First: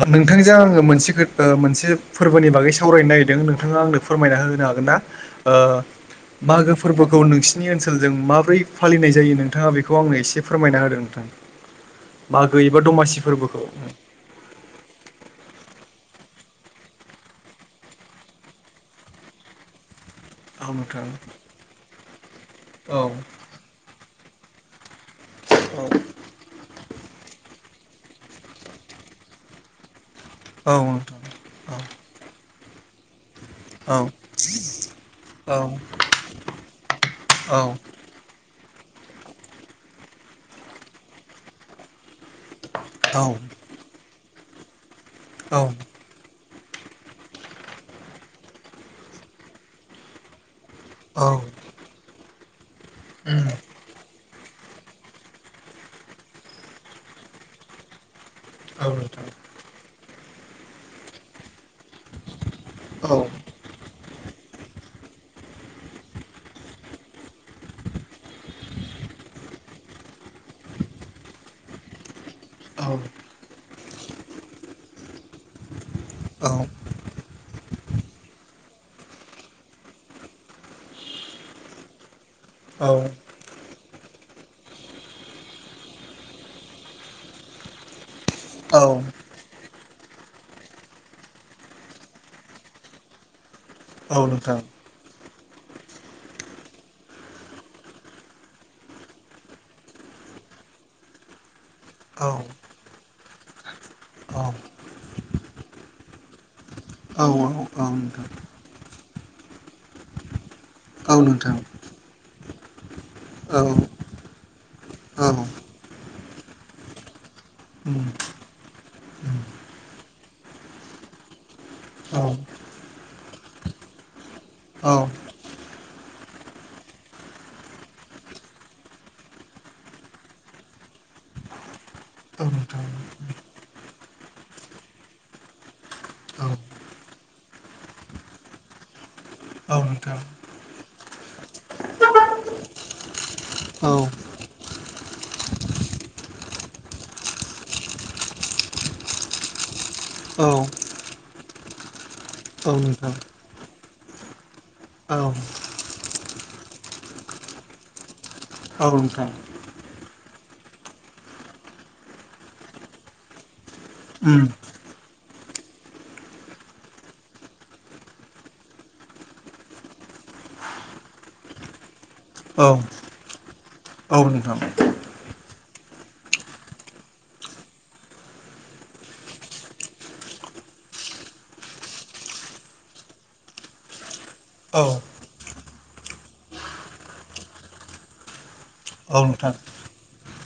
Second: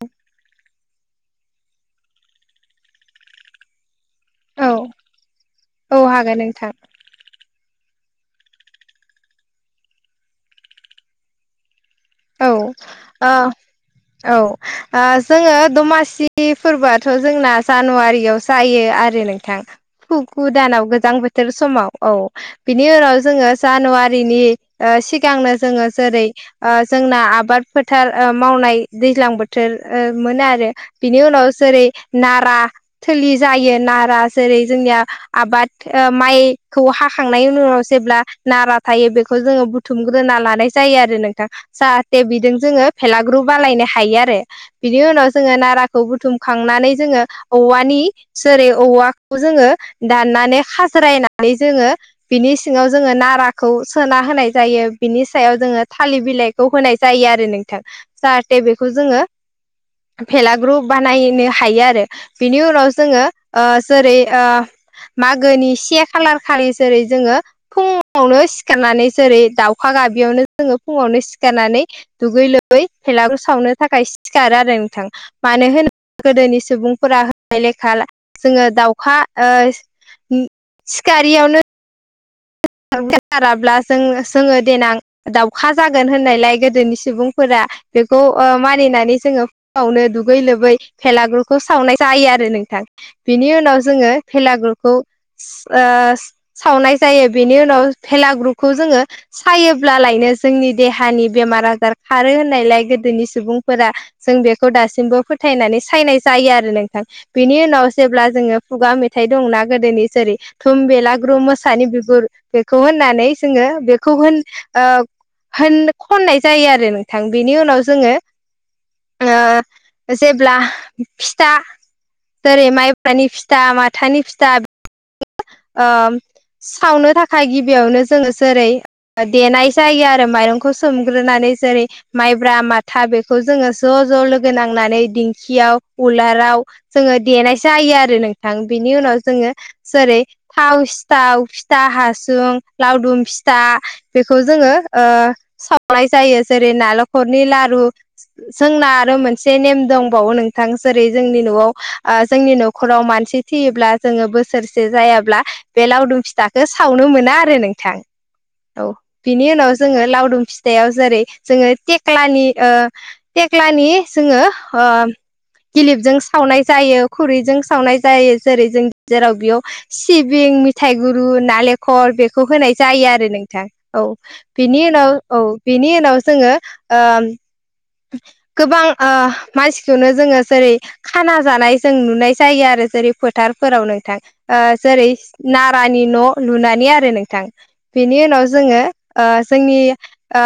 ओ नोंथांजों आंङो मोनस खोथ ओे मोनसे फोर्बोनि बागै सावरायनो नागिरदों नोंथाङा आंनो फोरमायना औ होनो हागोन ना ओ औ हागोन नोंथां मागो फोरबोखौ नोंसि नोंसिनि ओनसोलजों माबोरै फालिनाय जायो नोंथाङा बेखौ आंनो एसे फोरमायना होदो नोंथां। औ मागो एबा दमासि ओ फोरबोखौ। औ ओ जोङो दमासि फोरबोआथ' जोंना जानुवारियाव जायो आरो नों थां फुखुु औ दानाव नोंथां गोजां बोथोर समाव औ बिनि औ उनाव जोंङो जानुवारिनि ओ सिगांनो जोङो जेरै ओ जोंना आबाद फोथार ओ मावनाय दैज्लां बोथ थोर ओ मोन आरो औ नोंथां बेनि उनाव जेरै नारा थोलि जायो औ नारा जेरै जोंनिया आबाद ओ माइखौ हाखांनायनि उननाव औ जेब्ला नारा थायो बेखौ जोङो बुथुमग्रोना लानाय जायो आरो नोंथां जाहाथे बिजों जोङो भेलाग्रु बालायनो हायो आरो बिनि उनाव जोङो औ नारा खौ बुथुमखांनानै जोङो औवानि जेरै औवाखौ जोङो दाननानै हा औ ज्रायनानै जोङो बिनि सिङाव जोङो उम नाराखौ सोना होनाय जायो। बिनि सायाव जोङो थालिर बिलाइखौ होनाय जायो आरो नोंथां जाहाथे औ बेखौ नोंथां जोंङो भेलाग्रु बानायनो हायो आरो बिनि उनाव औ जोङो ओ जेरै ओ मागोनि से खालार खालि जेरै जोङो फुंङावनो सिखारनानै जेरै दाउखा गाबियावनो जोङो फुङावनो सिख सिखारनानै दुगै लोबै भेलागुर सावनो थाखाय सिखारो आरो नोंथां मानो होनो औ गोदोनि सुबुंफोरा लेखा जोङो दाउखा ओ सिखारियावनो [unintelligible] जों जोङो देनां दाावखा जागोन होननायलाय गोदोनि सुबुंफोरा बेखौ ओ औ मानिनानै जोङो फुंङावनो दुगै लोबै भेलागुरखौ सावनाय जायो आरो नोंथां बेनि उनाव जोङो औ नोंथां भेलागुरखौ ओ सावनाय जायो। बेनि उनाव भेलागुरखौ जोङो सायोब्लालायनो जोंनि देहानि बेमार आजार औ औ खारो होननायलाय गोदोनि सुबुंफोरा जों बेखौ दासिमबो फोथायनानै सायनाय जायो आरो नोंथां। बिनि औ उनाव नोंथां जेब्ला जोङो खुगा मेथाइ दंना गोदोनि जेरै थुम औ बेलाग्रु नोंथां मोसानि बिगुर बेखौ होननानै जोङो औ बे खौ होन ओ औ उम होन खननाय जायो आरो बेनि उनाव जोङो उम ओ जेब्ला फिथा औ जेरै माइब्रानि फिथा माथानि फिथा। औ ओ सावनो थाखाय गिबियावनो जोङो जेरै देनाय जायो आरो माइरंखौ सोमग्रोनानै जेरै औ माइब्रा नोंथां माथा बेखौ जोङो ज' ज' लोगो नांनानै दिंखियाव औ उलाराव जोङो देनाय जायो आरो नोंथां बिनि उनाव जोङो औ नोंथां जेरै थाव सिथाव, फिथा हा सुं लावदुम फिथा औ बेखौ जोङो ओ सावनाय जायो जेरै नालेखरनि लारु जोंना आरो मोनसे नेम दंबावो औ नोंथां जेरै जोंनि न'आव आ जोंनि न' औ खराव नोंथां मानसि थैयोब्ला जोङो बोसोरसे औ जायाब्ला बे लावदु फिथाखौ सावनो मो ना आरो नोंथां औ बिनि उनाव जोङो लावदुम फिथायाव जेरै जोङो थेख्लानि ओ थेख्लानि जोंङो उम ओ गिलिबजों सावनाय जायो खुरैजों सावनाय जायो जेरै जों जेराव बेयाव सिबिं मिथाइ गुरु नालेंखर बेखौ औ होनाय जायो आरो नोंथां औ बिनि उनाव औ बिनि उनाव जोङो ओम गोबां ओ मानसिखौनो जोङो जेरै खाना जानाय जों नुनाय जायो आरो जेरै फोथारफोराव नोंथां ओ औ जरै नारानि न' लुनानै आरो नोंथां बेनि उनाव जोङो औ ओ नोंथां जोंनि ओ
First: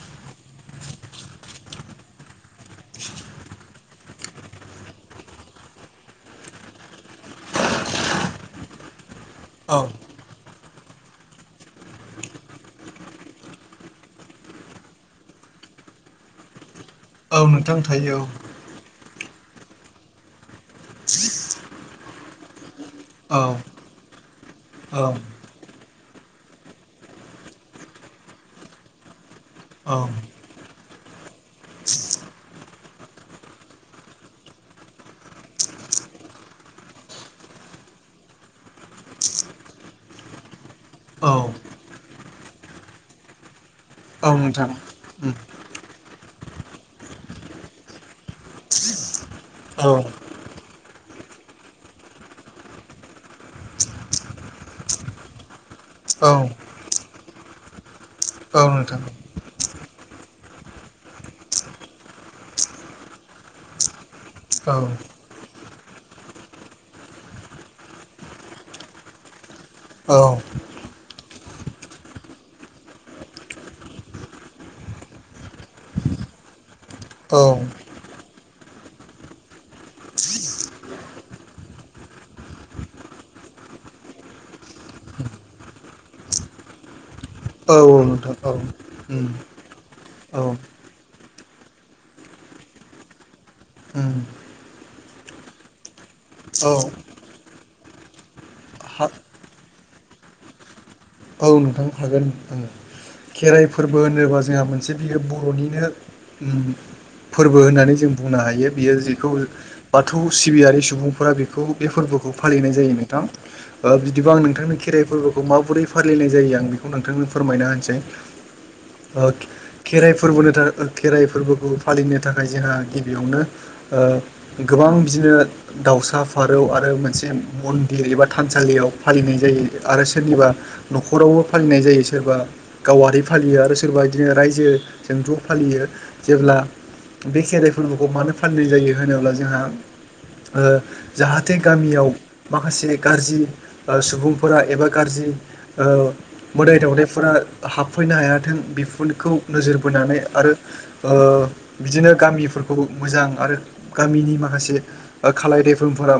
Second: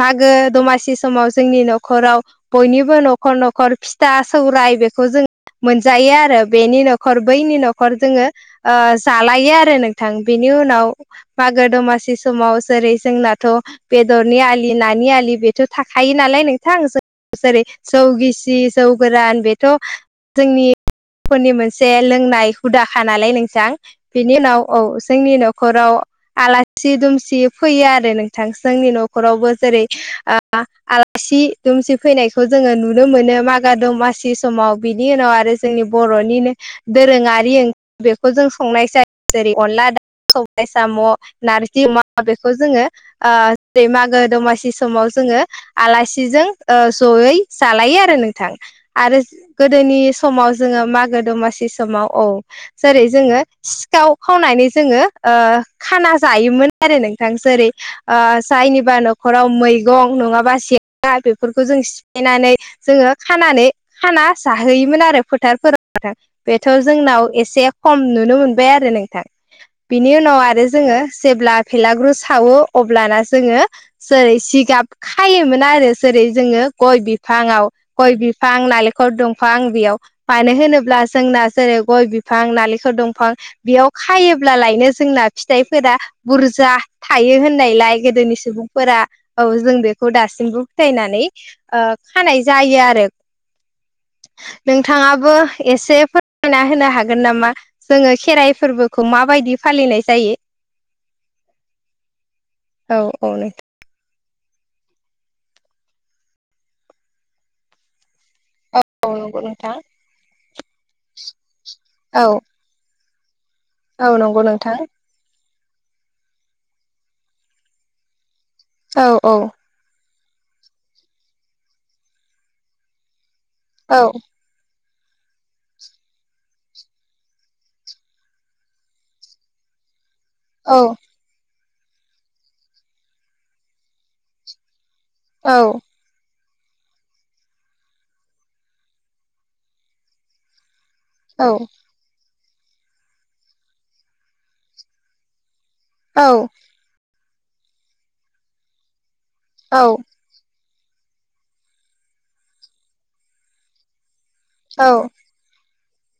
मागो दमासि समाव जोंनि न'खराव बयनिबो न'खर न'खर फिथा सौराय बेखौ जों मोनजायो आरो बेनि न'खर बैनि न'खर जोङो ओ जालायो आरो औ नोंथां बिनि उनाव मागो दमासि समाव जेरै जोंनाथ' बेदरनि आलि नानि आलि बेथ' थाखायो नालाय नोंथां औ जेरै नोंथां थायो जौगिसि जौ गोरान बेथ' जोंनि फोरनि मोनसे लोंनाय हुदाखा नालाय औ नोंसां बेनि उनाव औ जोंनि न'खराव आलाथि दुमसि फैयो आरो नोंथां जोंनि न'खरावबो जेरै औ आ आलासि दुमसि फैनायखौ जोङो नुनो मोनो मागा दमासि समाव बिनि उनाव आरो जोंनि बर'निनो दोरोङारि ओं बेखौ जों संनाय जायो जेरै अनला दाउ सबाय साम' औ नारजि अमा बेखौ जोङो ओ दै मागो औ नोंथां दमासि समाव उम जोङो आलासिजों ओ जयै जालायो आरो नोंथां आरो औ गोदोनि समाव जोङो मागो दमासि समाव औ जेरै जोङो सिखाव खावनानै जोङो ओ खाना औ जायोमोन आरो नोंथां जेरै ओ औ नोंथां औ जायनिबा नोंथां न'खराव मैगं नङाबा से्रा बेफोरखौ जों सिफायनानै जोङो खानानै खाना औ जाहोयोमोन आरो फोथारफोराव बेथ' जोंनाव एसे खम नुनो मोनबाय आरो नोंथां बिनि उनाव उम आरो जोङो जेब्ला फेलाग्रु सावो अब्लाना जोङो जेरै जिगाब खायोमोन आरो जोङो गय औ बिफाङाव गय बिफां नालेंखर दंफांं बेयाव फानो होनोब्ला जोंना जेरै गय बिफां नालेंखर दंफां बेयाव खायोब्लालायनो जोंना फिथाइफोरा बुरजा थायो होन नायलाय गोदोनि सुबुंफोरा औ जों बेखौ दासिमबो फोथायनानै ओ खानाय जायो आरो ओम नोंथाङाबो एसे फोरमना औ होनो हागोन नामा जोङो खेराइ हा फोरबोखौ माबायदि फालिनाय जायो औव नोंथांनो हागोन आंडो औ औ नोंथां फोरबो होनोबा जोंहा मोनसे बियो बर'निनो फोरबो होननानै जों बुंनो हायो बियो औ जिखौ नंगौ नोंथां बाथौ सिबियारि सुबुंफोरा बेखौ बे औ फोरबोखौ फालिनाय जायोमोन नोंथां औ बिदिबा आं नंगौ नोंथांनि नोंथां खेराइ फोरबोखौ माबोरै फारिलिनाय जायो आं बेखौ नोंथांनो फोरमायना होनोसै औ औ खेराइ फोरबोनि थाखाय खेराइ फोरबोखौ फालिनो थाखाय जोंहा गिबियावनो औ ओ गोबां बिदिनो दावसा फारौ आरो मोनसे मन्दिर एबा थानसालियाव फालिनाय जायो आरो सोरनिबा औ न'खरावबो फालिनाय जायो सोरबा गावारि फालियो आरो सोरबा बिदिनो रायजो जों औ ज'फालियो जेब्ला बे खेराइ फोरबोखौ मानो फाननाय जायो होनोब्ला जोंहा ओ। जाहाथे गामियाव माखासे गाज्रि ओ सुबुंफोरा एबा गाज्रि। ओ औ मोदाय दावदनायफोरा हाबफैनो हायाथों बिफोरखौ। नोजोर औ बोनानै आरो। ओ बिदिनो गामिफोरखौ मोजां आरो गामिनि माखासे। औ ओ खालाय देफोरफोरा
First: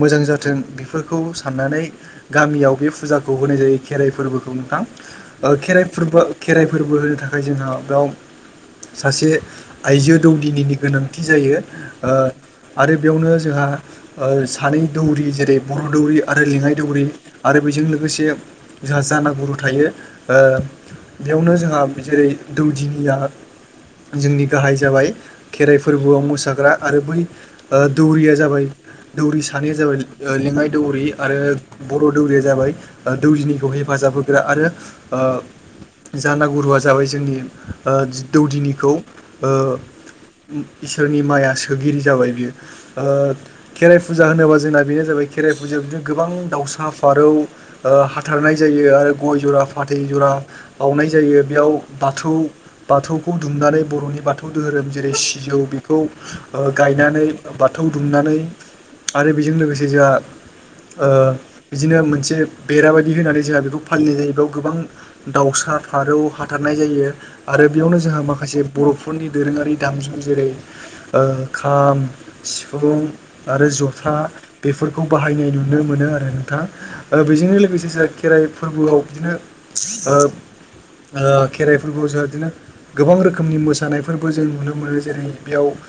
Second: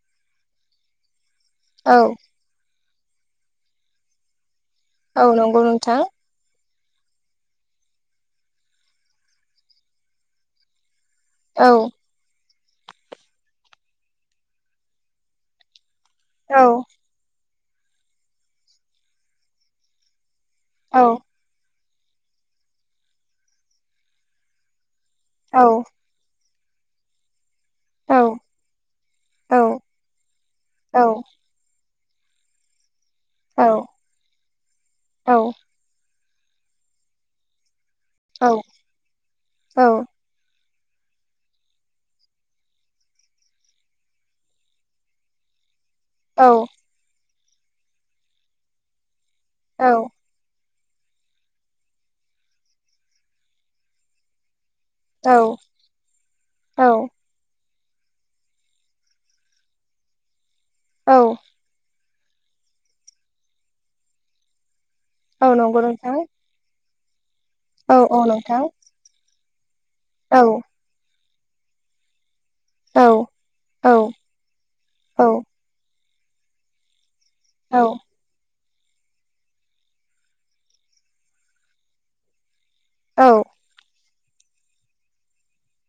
मोजां जाथों ओ बेफोरखौ साननानै। औ गामियाव बे फुजाखौ होनाय जायो खेराइ फोरबोखौ नोंथां औ नंगौ खेराइ नोंथां फोरबो। खेराइ फोरबो होनो थाखाय जोंहा बेयाव सासे आइजो दौदिनिनि गोनां। थि जायो औ ओ। आरो बेयावनो जोंहा सानै दौरि जेरै बर' दौरि आरो लिङाइ औ दौरि। आरो बेजों लोगोसे जोंहा जानागुरु थायो ओ। औ। बेयावनो जोंहा जेरै दौदिनिया जोंनि गाहाय जाबाय। औ खेराइ फोरबोआव मोसाग्रा आरो बै। ओ औ दौरिया जाबाय दौरि औ सानैया जाबाय लेङाइ औ दौरि आरो। बर' दौरिया जाबाय दौरिनिखौ हेफाजाब होग्रा आरो ओ। जाना गुरुआ जाबाय जोंनि ओ दौदिनिखौ ओ। इसोरनि माइया सोगिरि जाबाय बियो। ओ खेराइ फुजा होनोबा जोंना बेनो जाबाय। खेराइ फुजायाव बिदिनो गोबां दावसा फारौ हाथारनाय जायो आरो गय जरा। फाथै जरा बावनाय जायो बेयाव बाथौ बाथौखौ दुमनानै बर'नि बाथौ। बाथौ धोरोम जेरै सिजौ बेखौ ओ औ गायनानै। बाथौ दुमनानै आरो बेजों लोगोसे जोंहा। ओ औ बिदिनो मोनसे बेराबायदि होनानै जोंहा बेखौ फालिनाय जायो बेयाव गोबां। औ दाउसा नंगौ नोंथां फारौ हाथारनाय जायो आरो बेयावनो औ जोंहा औ माखासे नोंथां बर'फोरनि दोरोङारि। दामजु औ जेरै ओ खाम। सिफुं औ आरो जथा बेफोरखौ औ बाहायनाय नुनो मोनो आरो नोंथां। बेजोंनो औ लोगोसे जोंहा खेराइ फोरबोआव बिदिनो ओ ओ खेराइफोरखौ जोंहा बिदिनो गोबां औ रोखोमनि मोसानायफोरबो जों नुनो मोनो जेरै।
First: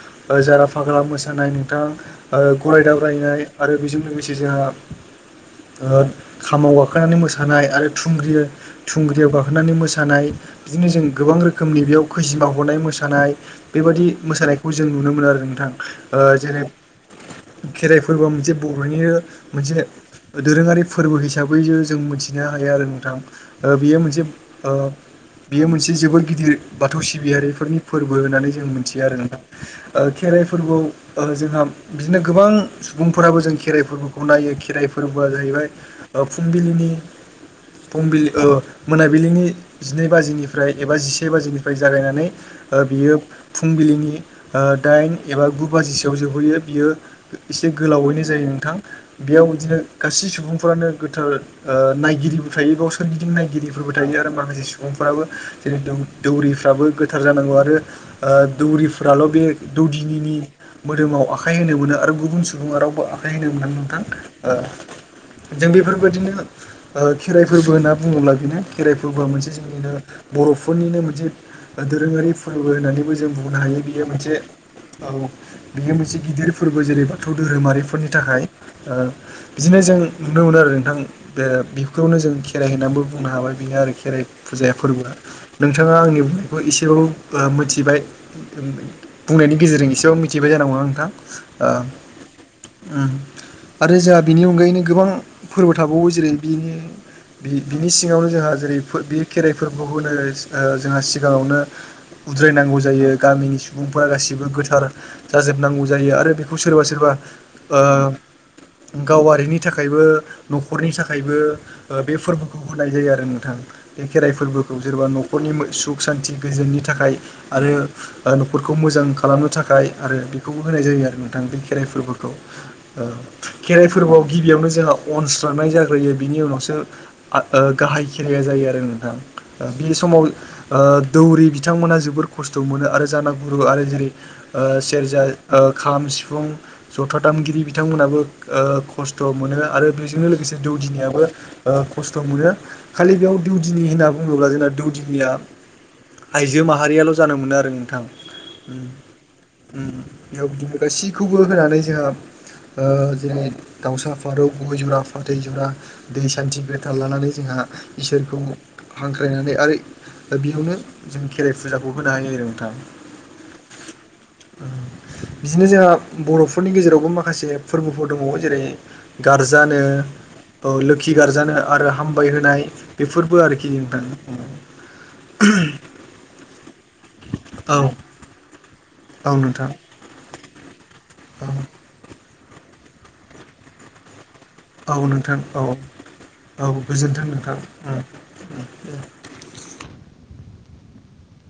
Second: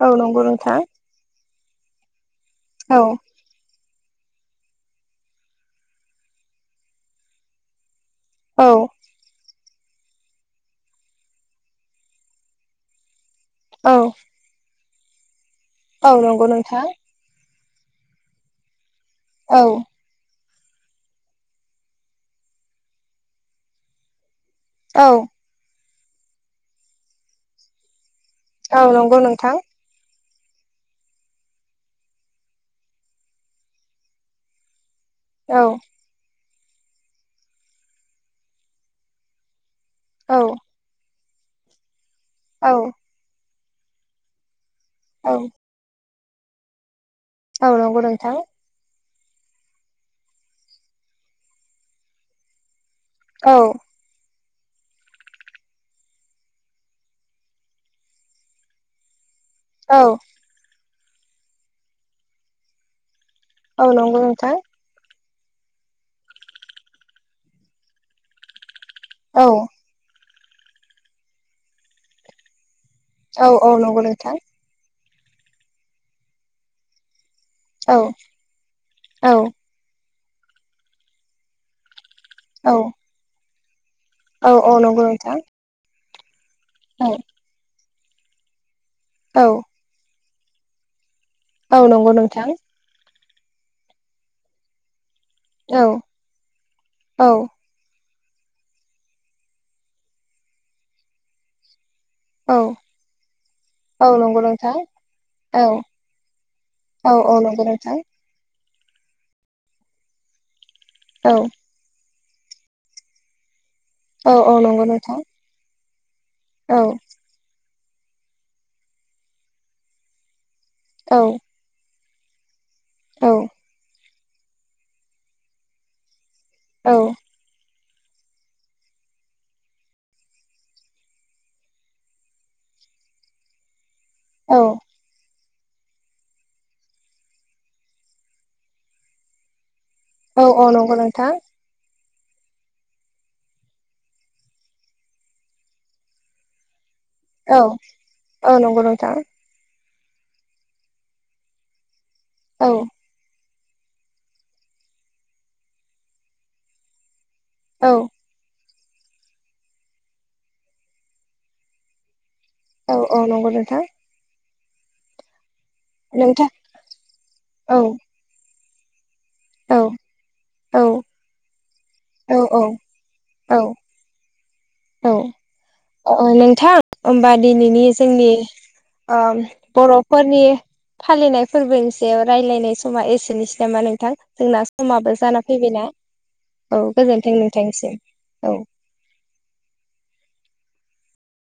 औ नंगौ जारा नोंथां फाग्ला मोसानाय नोंथां ओ गराय औ दाब्रायनाय। आरो बेजों लोगोसे जोंहा ओ खामाव गाखोनानै मोसानाय आरो थुंग्रि। औ। थुंग्रियाव गाखोनानै मोसानाय बिदिनो जों गोबां रोखोमनि बेयाव खैजिमा हनाय मोसानाय बेबायदि औ मोसानायखौ जों नुनो मोनो आरो नोंथां औ ओ नंगौ जेरै नोंथां खेराइ फोरबोआ मोनसे बर'निनो औ मोनसे दोरोङारि फोरबो हिसाबै जों मिथिनो हायो आरो नोंथां बेयो मोनसे ओ औ बेयो मोनसे जोबोद गिदिर बाथौ सिबियारिफोरनि फोरबो होननानै जों औ मोनथियो आरो नंगौ नोंथां। ओ खेराइ फोरबोआव ओ जोंहा बिदिनो गोबां सुबुंफोराबो जों खेराइ फोरबोखौ नायो खेराइ फोरबोआ औ जाहैबाय ओ फुंबिलिनि फुंबिलि ओ मोनाबिलिनि जिनै औ बाजिनिफ्राय एबा जिसे बाजिनिफ्राय जागायनानै औ ओ बियो फुंबिलिनि ओ दाइन औ एबा गु बाजिसोआव जोबहैयो बियो औ एसे नंगौ गोलावैनो जायो नोंथां। बेयाव बिदिनो गासै सुबुंफोरानो गोथार ओ नायगिरिबो थायो बाव सोरगिदिं औ नायगिरिफोरबो थायो आरो माखासे सुबुंफ्राबो जेरै दौ दौरिफ्राबो गोथार जानांगौ आरो ओ दौरिफ्राल' बे औ दौदिनिनि मोदोमाव आखाय होनो मोनो आरो गुबुन सुबुङा रावबो आखाइ होनो मोना औ नोंथां नंगौ नोंथां ओ जों बेफोरबायदिनो ओ खेराइ फोरबो होनना बुङोब्ला बेनो खेराइ फोरबोआ औ मोनसे जोंनिनो बर'फोरनिनो मोनसे दोरोङारि फोरबो होननानैबो जों औ बुंनो औ हायो नंगौ बियो मोनसे नोंथां औ बेयो मोनसे गिदिर फोरबो जेरै बाथौ धोरोमारि औ फोरनि थाखाय ओ औ बिदिनो जों नुनो मोनो आरो नोंथां बे बिखौनो जों खेराइ औ होननानैबो बुंनो हाबाय बेनो आरो खेराइ औ फुजाया औ नंगौ फोरबोआ नोंथां नोंथाङा आंनि बुंनायखौ एसेबाबो औ मोनथिबाय औ बुंनायनि गेजेरजों एसेबां मिथिबाय जानांगौना नोंथां? औ ओ नंगौ नोंथां। उम आरो जोंहा बिनि अनगायैनो गोबां फोरबो औ थाबावो जेरै बिदिनो औ बिनि सिङावनो जोंहा जेरै बे खेराइफोरखौ जोंहा सिगाङावनो औ उद्रायनांगौ जायो गामिनि सुबुंफोरा औ नंगौ गासिबो नोंथां गोथार औ जाजोबनांगौ जायो आरो बेखौ औ सोरबा-सोरबा औ नंगौ नोंथां। गावारिनि थाखायबो न'खरनि थाखायबो। बे फोरबोखौ होनाय जायो आरो नोंथां बे औ खेराइ औ फोरबोखौ नंगौ सोरबा न' नोंथां नखरनि सुख सान्ति गोजोननि औ औ थाखाय आरो न'खरखौ मोजां खालामनो थाखाय आरो बेखौबो होनाय जायो आरो नोंथां बे खेराइ फोरबो खौ ओ औ खेराइ फोरबोआव गिबियावनो जोंहा अनस्रांनाय जाग्रोयो बिनि उनावसो ओ आ ओ गाहाय खेराया जायो आरो नोंथां। बे समाव ओ दौरि बिथांमोनहा जोबोद खस्थ' मोनो आरो जानागुरु आरो जेरै औ ओ सेरजा ओ खाम सिफुं जथा दामगिरि बिथांमोनाबो खस्थ'ओ मोनो आरो बिजोनो औ लोगोंसे औ नंगौ दौदिनिआबो नोंथां ओ खस्थ' मोनो खालि बेयाव दौदिनि होनना बुङोब्ला जोंना दौदिनिया आइजो माहारियाल' जानो मोनो औ आरो नोंथां। औ नंगौ उम नोंथां बेयाव बिदिनो गासैखौबो होनानै जोंहा औ ओ जेरै दाउसा फारौ गय जरा फाथै जरा दै सान्थि गोथार लानानै जोंहा औ इसोरखौ हांख्रायनानै आरो बेयावनो जों खेराइ फुजाखौ होनो हायो आरो नोंथां। औ-औ नंगौ-नोंथां। बिदिनो जोंहा नोंथां बर'फोरनि गेजेरावबो माखासे औ फोरबोफोर दंबावो जेरै गारजानो औ अ औ लोखि गारजानो आरो हामबा औ बै औ होनाय बेफोरबो औ आरोखि नोंथां। औ अ नोंथां होनबा औ दिनैनि जोंनि ओम औ नोंथां बर'फोरनि फालिनाय औ फोरबोनि सायाव रायलायनाय समा एसेनोसै नामा नोंथां जोंना औ समाबो नोंथां जाना औ फैबायना औ गोजोन्थों गोजोनथों नोंथांनिसिम नोंथां औ।